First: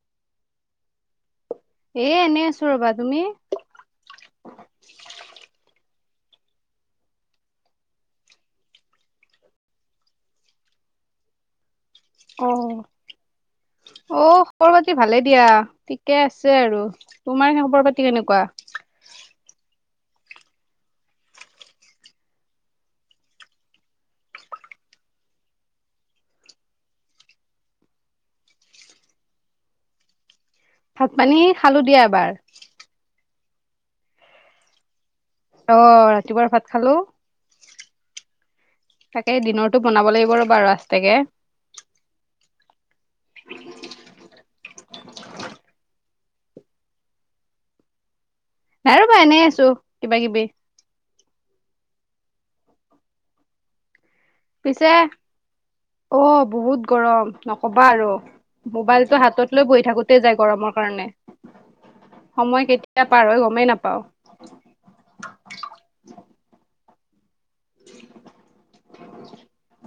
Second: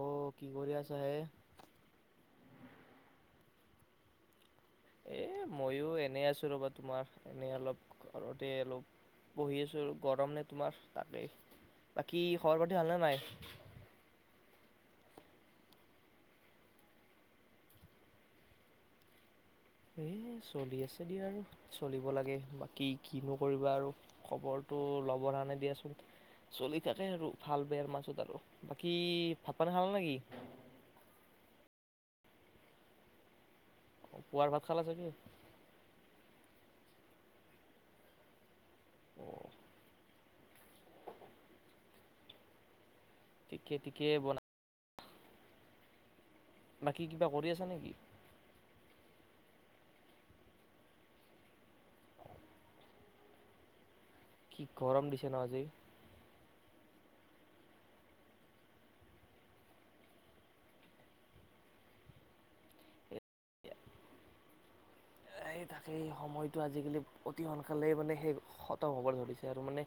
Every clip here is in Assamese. অ', কি কৰি আছা হে। এ এনে আছো ৰ'বা তুমি। এ ময়ো এনে আছো ৰ'বা তোমাৰ এনে অলপ ঘৰতে অলপ বহি আছো গৰম নে তোমাৰ, তাকেই। বাকী অ খবৰ পাতি ভাল নে [unintelligible] খবৰ পাতি ভালে দিয়া ঠিকে আছে আৰু তোমাৰ খবৰ পাতি কেনেকুৱা। [inaudible] এই চলি আছোঁ দিয়া আৰু চলিব লাগে বাকী কিনো কৰিবা আৰু খবৰটো ল'বৰ হ নে দিয় আচোন চলি থাকে আৰু ভাল বেয়াৰ মাজত আৰু বাকী ভাত পানি খাল নেকি? ভাত পানী খালো দিয়া এবাৰ। পুৱাৰ ভাত খালা চা গে অ ৰাতিপুৱাৰ ভাত খালো অ তাকে দিনৰতটো বনাব লাগিব ৰ'বা ৰাস্তকে- টিকে টিকে বনা। বাকী কিবা কৰি আছা নেকি? নাই ৰ'বা এনেই আছো কিবা কিবি। কি পিছে গৰম দিছে ন আজি অ বহুত। গৰম নকবা আৰু মোবাইলতটো হাতত লৈ বহি থাকোতে যায় গৰমৰ কাৰণে- সময় কেতিয়া পাৰহৈ গমেই নাপাও এই তাকেই সময়টো আজিকালি অতি সোনকালে মানে সেই খতম হ'ব ধৰিছে আৰু মানে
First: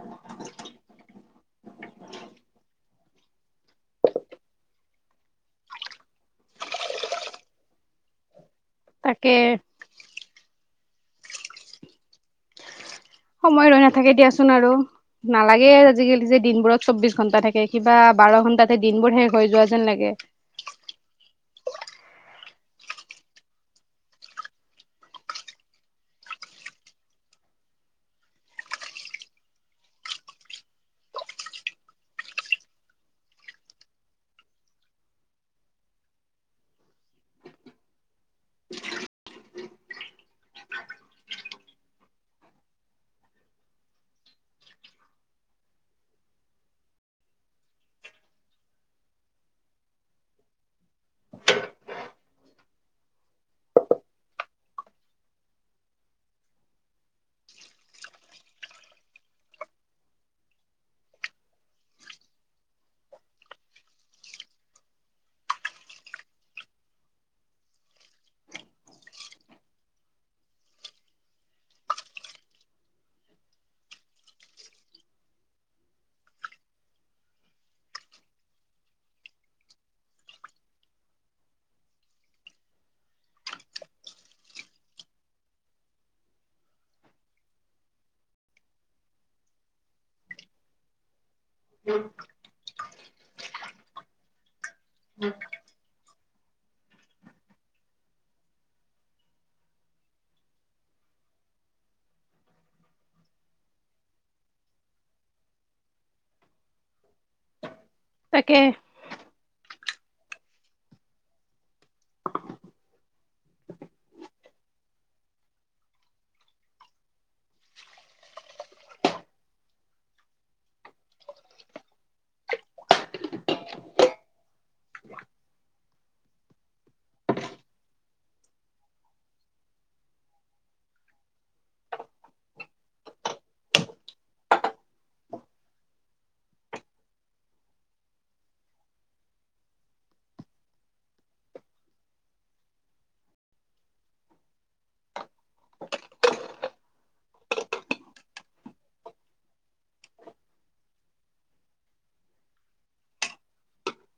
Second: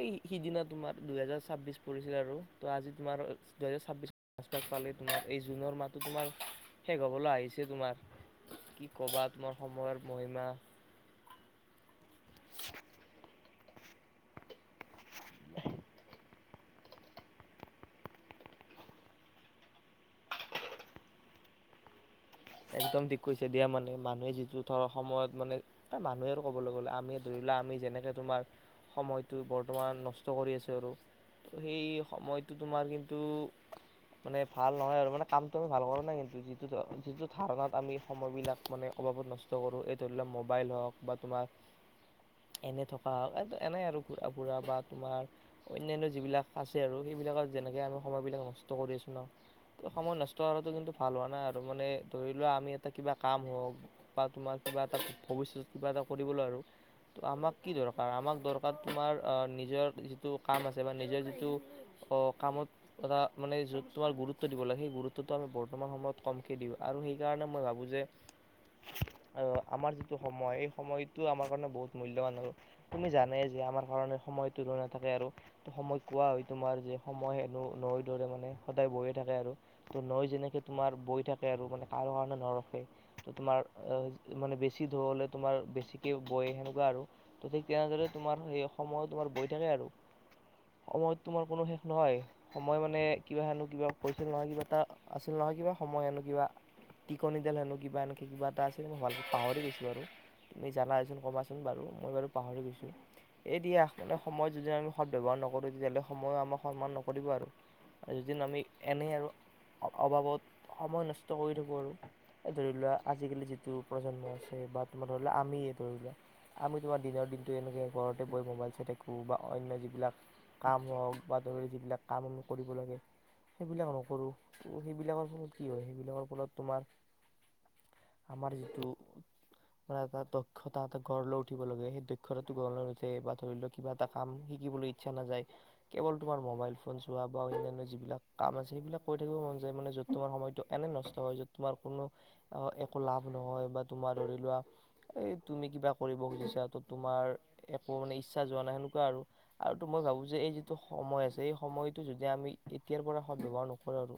এই সিদিনা তোমাৰ দুহেজাৰ ছাব্বিশ। পৰিছিলে আৰু ত আজি তোমাৰ দুহেজাৰ ছাব্বিশ পচ পালেই তোমাৰ এই জুনৰ মাহতো তোমাৰ শেষ হ'বলৈ আহিছে। তোমাৰ কি কবা তাকে তোমাৰ সময়ৰ মহিমা- [unintelligible] সময় ৰৈ নাথাকে দিয়াচোন আৰু নালাগে আজিকালি যে দিনবোৰত চৌ্ববিশ ঘন্টা থাকে কিবা বাৰ ঘন্টাতে দিনবোৰ শেষ হৈ যোৱা যেন লাগে। [unintelligible] একদম টিক কৈছে দিয়া মানে মানুহে যিটো ধৰ সময়ত মানে এ মানুহে আৰু কবলৈ গ'লে আমিয়ে ধৰিলো। আমি যেনেকে তোমাৰ সময়টো বৰ্তমান নষ্ট কৰি আছোঁ। আৰু সেই সময়টো তোমাৰ কিন্তু মানে ভাল নহয় আৰু মানে কামটো আমি ভাল কৰো নাই কিন্তু যিটো যিটো- ধাৰণাত আমি সময়বিলাক মানে অবাবত নষ্ট কৰোঁ এই ধৰি লও মোবাইল হওক বা তোমাৰ- এনে থকা হওক এনে আৰু ঘুৰা ফুৰা বা তোমাৰ অন্যান্য যিবিলাক আছে আৰু সেই বিলাক যেনেকে আমি সময় বিলাক নষ্ট কৰি আছো ন সময় নষ্ট কৰাতো কিন্তু ভাল হোৱা নাই আৰু মানে। ধৰি লোৱা আমি এটা কিবা কাম হওঁক বা তোমাৰ কিবা এটা ভৱিষ্যত কিবা এটা কৰিবলৈ আৰু- ত আমাক কি দৰকাৰ আমাক দৰকাৰ তোমাৰ আহ নিজৰ যিটো কাম আছে বা নিজৰ যিটো অ কামত এটা মানে যত তোমাৰ গুৰুত্ব দিব লাগে সেই গুৰুত্বটো আমি বৰ্তমান সময়ত কমকে দিওঁ। আৰু সেইকাৰণে মই ভাবো যে- অ আমাৰ যিটো সময় এই সময়টো আমাৰ কাৰণে বহুত মূল্যবান আৰু তুমি জানে যে- আমাৰ কাৰণে সময় ত ল নাথাকে আৰু ত সময় কোৱা হয় তোমাৰ যে সময় হেনো ন দৰে মানে- সদায় বৈয়ে থাকে আৰু ত নৈ যেনেকে তোমাৰ বৈ থাকে। মানে কাৰো কাৰণে নৰখে তোমাৰ মানে বেছি ধলে তোমাৰ বেছিকে- সেনেকোৱা আৰু ত ঠিক তেনেদৰে তোমাৰ সেই সময় তোমাৰ বৈ থাকে আৰু সময়ত তোমাৰ কোনো শেষ নহয় সময় মানে কিবা হনো কিবা পৰিছিল নহয় কিবা এটা আছিল নহয় নহয় কিবা সময় আনো কিবা টিকনিডাল হেনো কিবা এনেকে কিবা এটা আছে মই ভালকৈ পাহৰি গৈছো ব আৰু তুমি জানাচোন ক'বাচোন বাৰু মই বাৰু পাহৰি গৈছোঁ এদি য়া মানে সময়ত যদি আমি সদ ব্যাৱহাৰ নকৰো তেতিয়াহ'লে সময়ো আমাক সন্মান নকৰিব আৰু যিদিন তাকে আমি এনেই আৰু অবাবত সময় নষ্ট নষ্ট কৰি থাকোঁ আৰু এই ধৰি লোৱা আজিকালি যিটো প্ৰজন্ম আছে বা তোমাৰ ধৰি লোৱা আমিয়ে ধৰি লোৱা আমি তোমাৰ দিনৰ দিনটো এনেকৈ ঘৰতে বৈ মোবাইল চাই থাকোঁ বা অন্য যিবিলাক কাম হওক বা ধৰি যিবিলাক কাম আমি কৰিব লাগে সেইবিলাক নকৰো সেইবিলাকৰ ফলত কি হয় সেইবিলাকৰ ফলত তোমাৰ আমাৰ যিটো মানে এটা দক্ষতা এটা গঢ় লৈ উঠিব লাগে সেই দক্ষতাটো গঢ় লৈ উঠে বা ধৰি লওক কিবা এটা কাম শিকিবলৈ ইচ্ছা নাযায় কেৱল তোমাৰ মোবাইল ফোন চোৱা বা অন্যান্য যিবিলাক কাম আছে সেইবিলাক কৰি থাকিব মন যায় মানে যতমান সময়তটো এনে নষ্ট হয় যত তোমাৰ কোনো অ একো লাভ নহয় বা তোমাৰ ধৰি লোৱা এই তুমি কিবা কৰিব খুজিছা ত তোমাৰ একো মানে ইচ্ছা যোৱা নাই সেনেকুৱা আৰুো মই ভাবো যে এই যিটো সময় আছে এই সময়টো যদি আমি এতিয়াৰ পৰা সত ব্যবহাৰ নকৰো আৰু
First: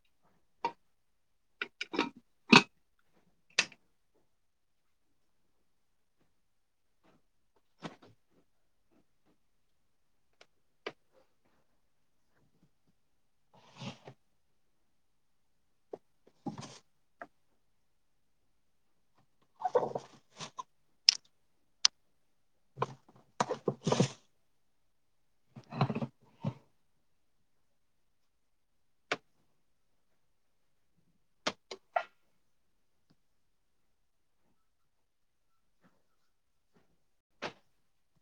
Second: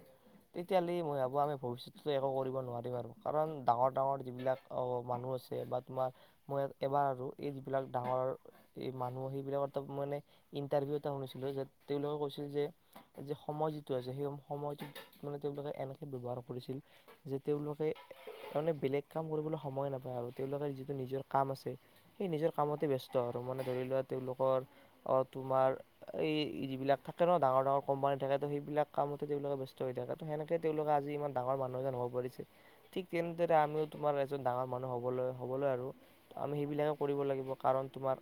তেতিয়াহলে মই ভাবো আমি ভৱিষ্যত একো কৰিব নোৱাৰিম আৰু কাৰণ ডাঙৰ ডাঙৰ যিবিলাক মানুহ আছে বা তোমাৰ মই এবাৰ আৰু এই যিবিলাক ডাঙৰ মানুহ সেইবিলাক মানে ইন্টাৰভিউ এটা শুনিছো তেওঁলোকে কৈছিল যে যে সময় যিটো আছে সেই সময়টো মানে তেওঁলোকে এনে ব্যৱহাৰ কৰিছিল যে তেওঁলোকে মানে বেলেগ কাম কৰিবলৈ সময় নাপায় আৰু তেওঁলোকে যিটো নিজৰ কাম আছে নিজৰ কামতে বস্ত মানে ধৰি লোৱা তেওঁলোকৰ অ তোমাৰ এই যিবিলাক থকা ডাঙৰ ডাঙৰ কোম্পানী থাকে ত সেইবিলাক কামতে তেওলোকে ব্যস্ত হৈ থাকে ত সেনেকে তেওঁলোকে আজি ইমান ডাঙৰ মানুহ এজন হ'ব পাৰিছে ঠিক তেনেদৰে আমিও তোমাৰ এজন ডাঙৰ মানুহ হ'বলৈ হ'ব আমি সেইবিলাকে কৰিব লাগিব কাৰণ তোমাৰ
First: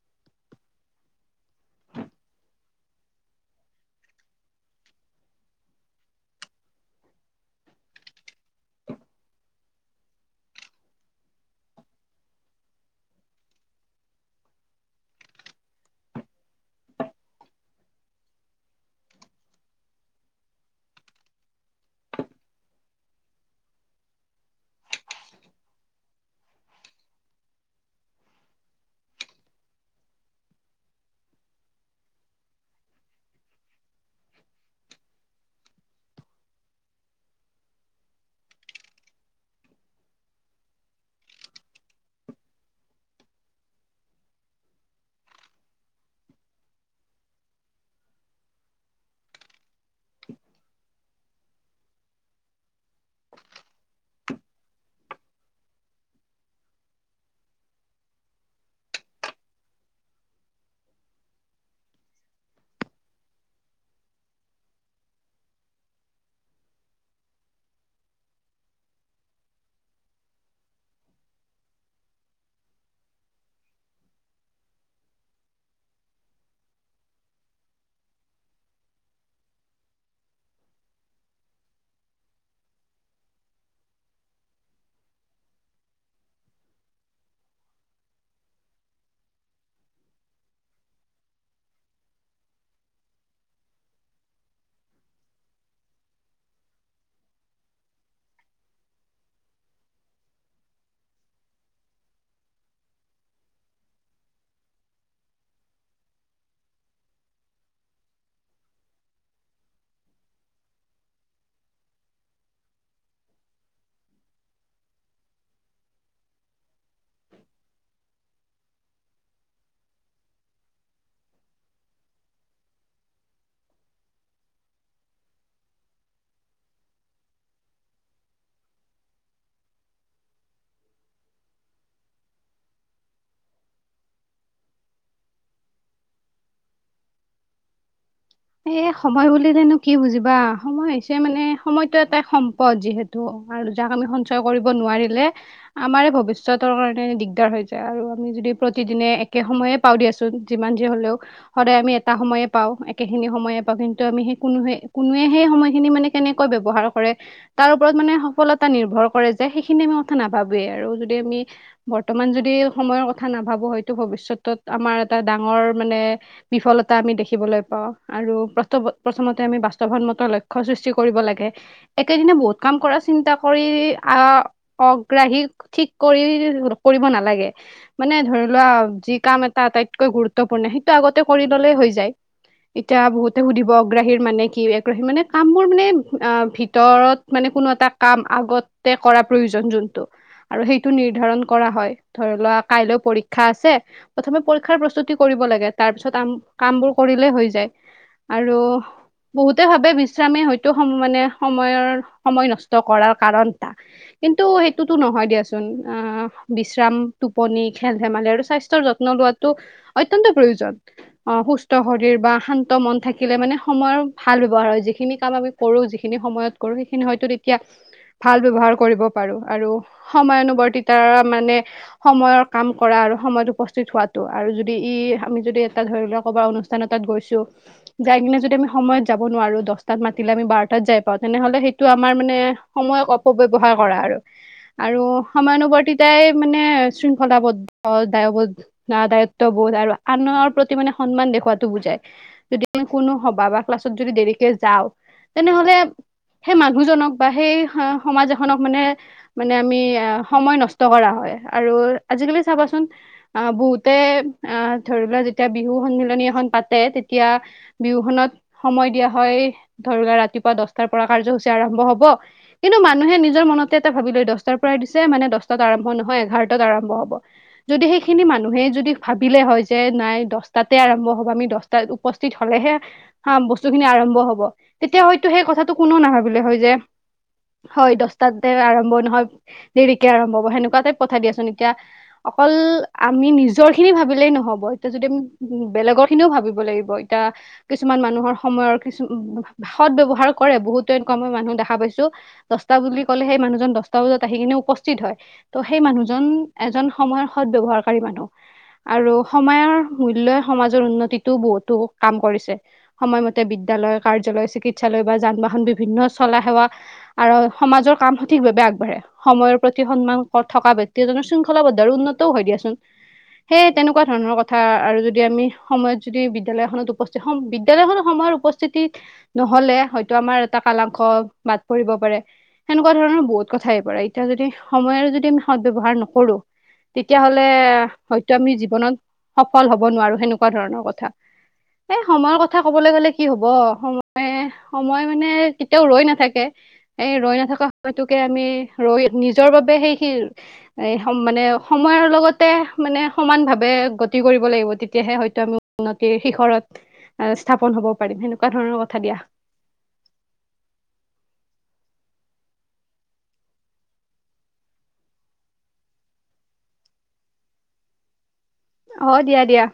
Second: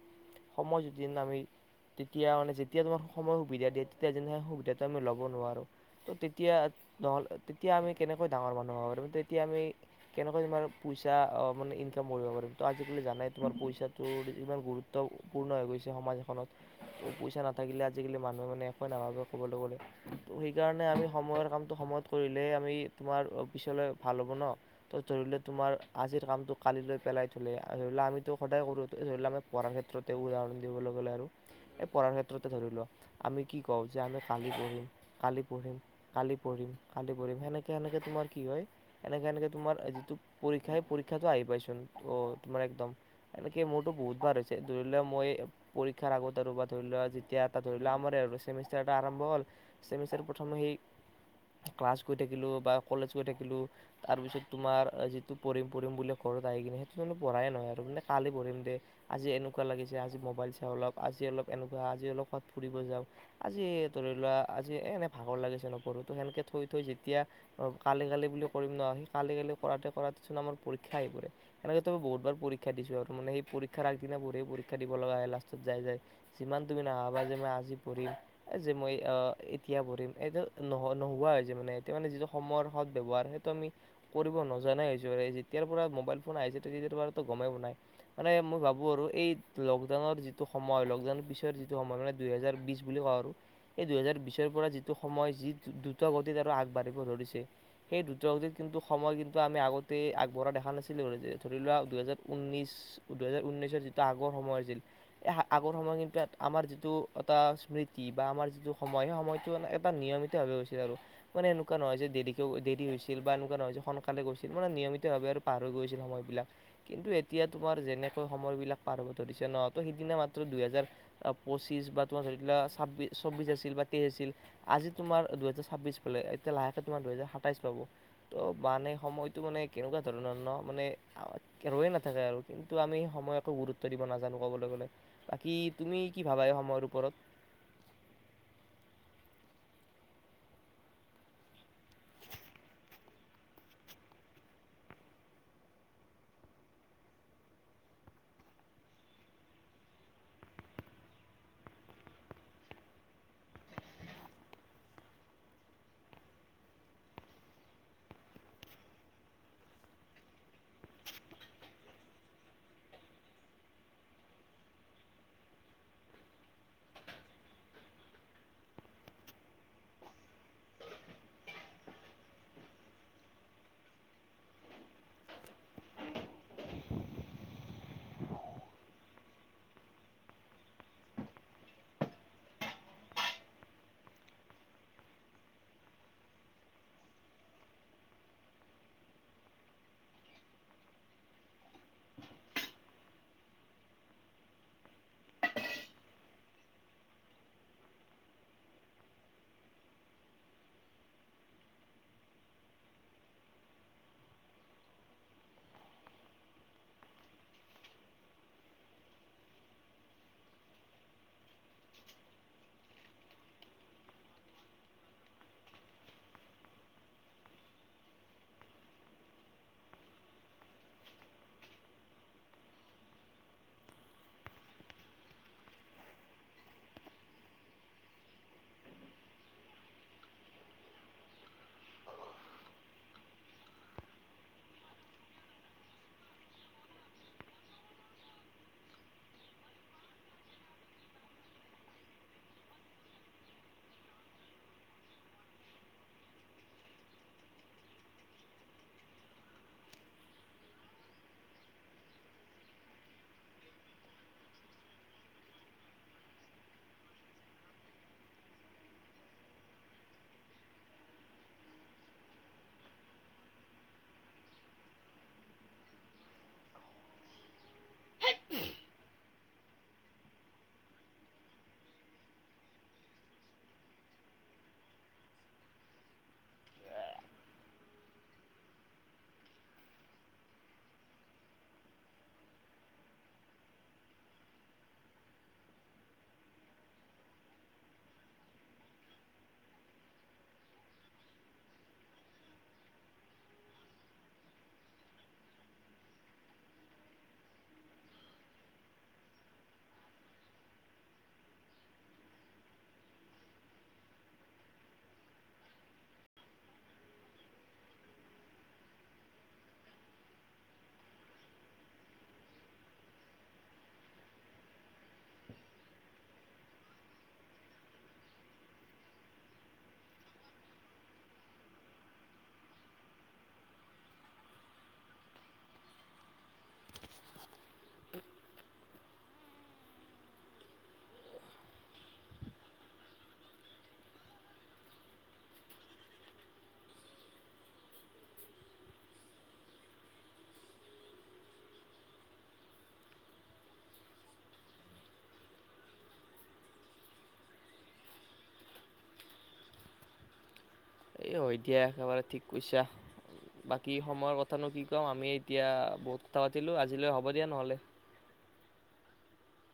সময় যদি আমি তেতিয়া মানে যেতিয়া তোমাৰ সময় সুবিধা দিয়ে তেতিয়া যেনে সুবিধাটো আমি ল'ব নোৱাৰো ত তেতিয়া তেতিয়া আমি কেনেকৈ ডাঙৰ মানুহ হ'ব পাৰ তেতিয়া আমি কেনেকৈ তোমাৰ পইচা মানে ইনকাম পাৰিম ত আজিকালি জানাই তোমাৰ পইচাটো ইমান গুৰুত্বপূৰ্ণ হৈ গৈছে সমাজ এখনত পইচা নাথাকিলে আজিকালি মানুহে মানে একোৱেই নাভাবে ক'বলৈ গ'লে তো সেইকাৰণে আমি সময়ৰ কাম সেইসময়ত কৰিলে আৰু আমি তোমাৰ পিছলৈ ভাল‌ হব ন ধৰি ল তোমাৰ আজি কালি - কালিলৈ পেলাই থলে আৰু আমিতো সদায় কৰো স আমি পঢ়াৰ ক্ষেত্ৰতে উদাহৰণ দিবলৈ গ'লে আৰু- এই পঢ়াৰ ক্ষেত্ৰতে ধৰি লোৱা আমি কি কওঁ যে আমি কালি পঢ়িম কালি পঢ়িম কালি পঢ়িম কালি পঢিম সেনেকে সেনেকে তোমাৰ কি হয় এনেকে সনেক তোমাৰ যিটো পৰীক্ষাই পৰীক্ষাটো আহ পোন ত তোমাৰ একদম এনেকে মোৰতো বহুত বাৰ হৈছে ধৰি লওক মই পৰীক্ষাৰ আগতে ধৰি লোৱা যেতিয়া এটা ধৰি লোৱা আম আৰু চেমেষ্টাৰ এটা আৰম্ভ হল চেমেষ্টাৰ প্ৰথম সেই [inaudible] ক্লাছ গৈ থাকিলোঁ বা কলেজ গৈ থাকিলোঁ তাৰপিছত তোমাৰ যিটো পঢ়িম পঢ়িম বুলি ঘৰত আহি কিনে সেইটোলে পঢ়াই নহয় আৰু মানে কালি পঢ়িম দে আজি এনেকুৱা লাগিছে আজি মোবাইল চাও অলপ আজি অলপ এনেকুৱা আজি অলপাত ফুৰিব যাও আজি ধৰি লোৱা আজি এ এনে ভাগৰ লাগিছে নপঢ়ো সেনকে থৈ থৈ যেতিয়া কালি গালি বুলি কৰিম নহ সেই কালি গালি কৰাতে কৰাটোচোন আমাৰ পৰীক্ষা আহি এনেক ত ম বহুত বাৰ পৰীক্ষা দিছো আৰু মানে সেই পৰীক্ষাৰ আগদিনা পঢ়ি পৰীক্ষা দিব লগা হয় লাষ্টত যাই যায় যিমান তুমি নাভাবা যে মই আজি পঢ়িম যে মই আহ এতিয়া পঢ়িম এইটো নহয় নোহোৱা হৈছে মানে এতিয়া মানে যিটো সময়ৰ সদ্ ব্যৱহাৰ সেইটো আমি কৰিব নজানাই হয়ছো যেতিয়া মোবাইল ফোন আহি গমও নাই মানে মই ভাবো আৰু এই লকডাউনৰ যিটো সময় মই লকডাউনৰ পিছৰ যিটো সময় মানে দুই হেজাৰ বিছ বুলি কওঁ আৰু এই দুইহেজাৰ বিছৰ পৰা যিটো সময় যি দ্ৰুত গতিত আৰু আগবাঢ়িব ধৰিছে সেই দ্ৰুত গতিত কিন্তু সময় কিন্তু আমি আগতেই আগবঢ়া দেখা দেখা নাছিলো ধৰি লোৱা দুই হেজাৰ ঊনৈশ দুই হেজাৰ ঊনৈশৰ যিটো আগৰ সময় আছিল আগৰ সময় কিন্তু আমাৰ যিটো এটা স্মৃতি বা আমাৰ যিটো সময় সেই সময়তটো মানে এটা নিয়মিত গৈছিল আৰু। মানে এনেকুৱা নহয় যে দেৰিকে দেৰি হৈছিল বা এনেকুৱা নহয় যে, সোনকালে গৈছিল মানে নিয়মিতভাৱে পাৰ হৈ গৈছিল সময়বিলাক। কিন্তু এতিয়া তোমাৰ যেনেকৈ সময়বিলাক পাৰ হ'ব ধৰিছে ন! ত' সিদিনা দুহেজাৰ পঁচিছ বা তোমাৰ ধৰি লোৱা ছাব্বিশ-চৌবিশ আছিল বা তেইশ আছিল। আজি তোমাৰ দুহেজাৰ-ছাব্বিশ পালে। এতিয়া লাহেকে তোমাৰ দুহেজাৰ-সাতাইশ পাব। ত মানে সময়তো মান কেনেকুৱা ধৰণৰ ন? মানে ৰৈয়ে নাথাকে আৰু। কিন্তু আমি সময়ক একো গুৰুত্ব দিব নাজানো ক'বলৈ গ'লে। বাকী তুমি কি ভাবা? এই সময়ৰ ওপৰত [inaudible] এ সময় বুলিলেনো কি বুজিবা! সময় হৈছে মানে, সময়টো এটা সম্পদ যিহেতু আৰু যাক আমি সঞ্চয় কৰিব নোৱাৰিলে, আমাৰে ভৱিষ্যতৰ কাৰণে দিগদাৰ হৈ যায় আৰু। আমি যদি প্ৰতিদিনে একে সময়ে পাওঁ দিয়াচোন। যিমান যি হ'লেও, সদায় আমি এটা সময়ে পাওঁ। এইখিনি সময়ে পাওঁ, কিন্তু আমি সেই কোনো-কোনোৱে সেই সময়খিনি মানে কেনেকৈ ব্যৱহাৰ কৰে তাৰ ওপৰত মানে সফলতা নিৰ্ভৰ কৰে যে সেইখিনি কথা নাভাবোৱেই আৰু। যদি আমি বৰ্তমান যদি সময়ত কথা নাভাবো হয়তো, ভৱিষ্যতত আমাৰ এটা ডাঙৰ মানে বিফলতা আমি দেখিবলৈ আৰু প্ৰথমতে আমি বাস্তৱসন্মত লক্ষ্য সৃষ্টি কৰিব লাগে। একেদিনে বহুত ক কাম কৰা চিন্তা কৰি, আহ-অগ্ৰাহী ঠিক কৰি কৰিব নালাগে। মানে ধৰি লোৱা যি কাম এটা আটাইতকৈ গুৰুত্বপূৰ্ণ, সেইটো আগতে কৰি ল'লেই হৈ যায়। এতিয়া বহুতে সুধিব অগ্ৰাহীৰ মানে কি? আগ্ৰহীৰ মানে কামৰ মানে আ ভিতৰত মানে কোনো এটা কাম আগতে কৰা প্ৰয়োজন যোনটো, আৰু সেইটো নিৰ্ধাৰণ কৰা হয়। ধৰি লোৱা কাইলৈ পৰীক্ষা আছে প্ৰথমে পৰীক্ষাৰ প্ৰস্তুতি কৰিব। লাগে। তাৰ পিছত কামবোৰ কৰিলে হৈ যায়। আৰু বহুতে ভাবে বিশ্ৰামে হয়তো সম মানে সময়ৰ, সময় নষ্ট কৰাৰ কাৰণ এটা। কিন্তু সেইটোতো নহয় দিয়াচোন। আ বিশ্ৰাম, টোপনি, খেল-ধেমালি আৰু স্বাস্থ্যৰ যত্ন যত্ন লোৱাটো অত্যন্ত প্ৰয়োজন। অহ সুস্থ শৰীৰ বা শান্ত মন থাকিলে মানে সময়ৰ ভাল ব্যৱহাৰ হয়। যিখিনি কাম আমি কৰোঁ যিখিনি সময়ত কৰো। সেইখিনি হয়তো তেতিয়া ভাল ব্যৱহাৰ কৰিব পাৰো। আৰু সময়ানুৱৰ্তিতাৰ মানে, সময়ৰ কাম কৰা আৰু সময়ত উপস্থিত হোৱাটো আৰু যদি ই আমি যদি এটা ধৰি লোৱা ক'বাৰ অনু গৈছো। যায় কিনে যদি আমি সময়ত যাব নোৱাৰো, দশটাত মাতিলে আমি বাৰটাত যাই পাওঁ। তেনেহ'লে সেইটো আমাৰ মানে সময়ক অপব্যৱহাৰ কৰা আৰু। আৰু সময়ানুবৰ্তিতাই মানে শৃংখলাবদ্ধ, দায়বদ্ধ বোধ আৰু আনৰ প্ৰতি মানে সন্মান দেখুৱাত বুজায়। যদি আমি কোনো সভা বা ক্লাছত যদি দেৰিকে যাওঁ, তেনেহ'লে সেই মানুহজনক বা সেই সমাজ এখনক মানে, মানে আমি সময় নষ্ট কৰা হয়। আৰু আজিকালি চাবাচোন। অ' বহুতে আ ধৰি লোৱা যেতিয়া বিহু সন্মিলনী এখন পাতে, তেতিয়া বিহুখনত সময় দিয়া হয়, ধৰি ৰাতিপুৱা দশটাৰ পৰা কাৰ্যসূচী আৰম্ভ হ'ব। কিন্তু মানুহে নিজৰ মনতে এটা ভাবি লয়। দশটাৰ পৰাই দিছে মানে দশটাত আৰম্ভ নহয়। এঘাৰটা [unintelligible] যদি সেইখিনি মানুহে যদি ভাবিলে হয় যে, নাই দশটাতে আৰম্ভ হ'ব। আমি দশটাত উপস্থিত হ'লেহে হা বস্তুখিনি আৰম্ভ হ'ব। তেতিয়া হয়তো সেই কথাটো কোনো নাভাবিলে হয়। হৈ যে হয় দশটাতে আৰম্ভ নহয়, দেৰিকে আৰম্ভ হ'ব। সেনেকুৱা টাইপ কথা দিয়াচোন এতিয়া। অকল আমি নিজৰখিনি ভাবিলেই নহ'ব, এতিয়া যদি আমি বেলেগৰ খিনিও ভাবিব লাগিব। এতিয়া, কিছুমান মানুহৰ সময়ৰ কিছু সৎ ব্যৱহাৰ কৰে বহুত মানুহ দেখা পাইছো, দশটা বুলি ক'লে সেই মানুহজন দশটা বজাত আহি কিনে উপস্থিত হয়। ত' সেই মানুহ এ-এজন সময়ৰ সৎ ব্যৱহাৰকাৰী মানুহ। আৰু সময়ৰ মূল্য সমাজৰ উন্নত যিটো বহুতো কাম কৰিছে। সময়মতে বিদ্যালয়, কাৰ্যালয়, চিকিৎসালয় বা যান-বাহন বিভিন্ন চলা সেৱা আৰু সমাজৰ কাম সঠিকভাৱে আগবাঢ়ে। সময়ৰ প্ৰতি সন্মান থকা ব্যক্তি জন শৃংখলাবদ্ধ আৰু উন্নতও হয় দিয়াচোন। সেই তেনেকুৱা ধৰণৰ কথা আৰু যদি আমি সময়ত যদি বিদ্যালয়খনত উপস্থিত হ'ম। বিদ্যালয়খনত সময়ত উপস্থিতি নহ'লে হয়তো আমাৰ এটা কালাংশ বাট পৰিব পাৰে। সেনেকুৱা ধৰণৰ বহুত কথাই আহি পৰে, এতিয়া যদি সময় যদি আমি ব্যৱহাৰ নকৰো, তেতিয়াহ'লে হয়তো আমি জীৱনত সফল হ'ব নোৱাৰো। হেনে ধৰণৰ কথা এ সময়ৰ কথা কবলৈ গ'লে কি হব সময়ে সময় মানে কেতিয়াও ৰৈ নাথাকে। এই ৰৈ নাথকা সময়তোকে আমি ৰৈ নিজৰ বাবে সেই সি এ মানে- সময়ৰ লগতে মানে সমান ভাৱে গতি কৰিব লাগিব তেতিয়াহে হয়। আমি উন্নতিৰ শিখৰত স্থাপন হব পাৰিম সেনেকুৱা ধৰণৰ কথা দিয়া। [inaudible] এ হৈ দিয়া একেবাৰে ঠিক কৈছা। বাকী সময়ৰ কথানো কি কম আমি এতিয়া বহুত কথা পাতিলো আজিলৈ হ'ব দিয়া নহলে। অ দিয়া দিয়া।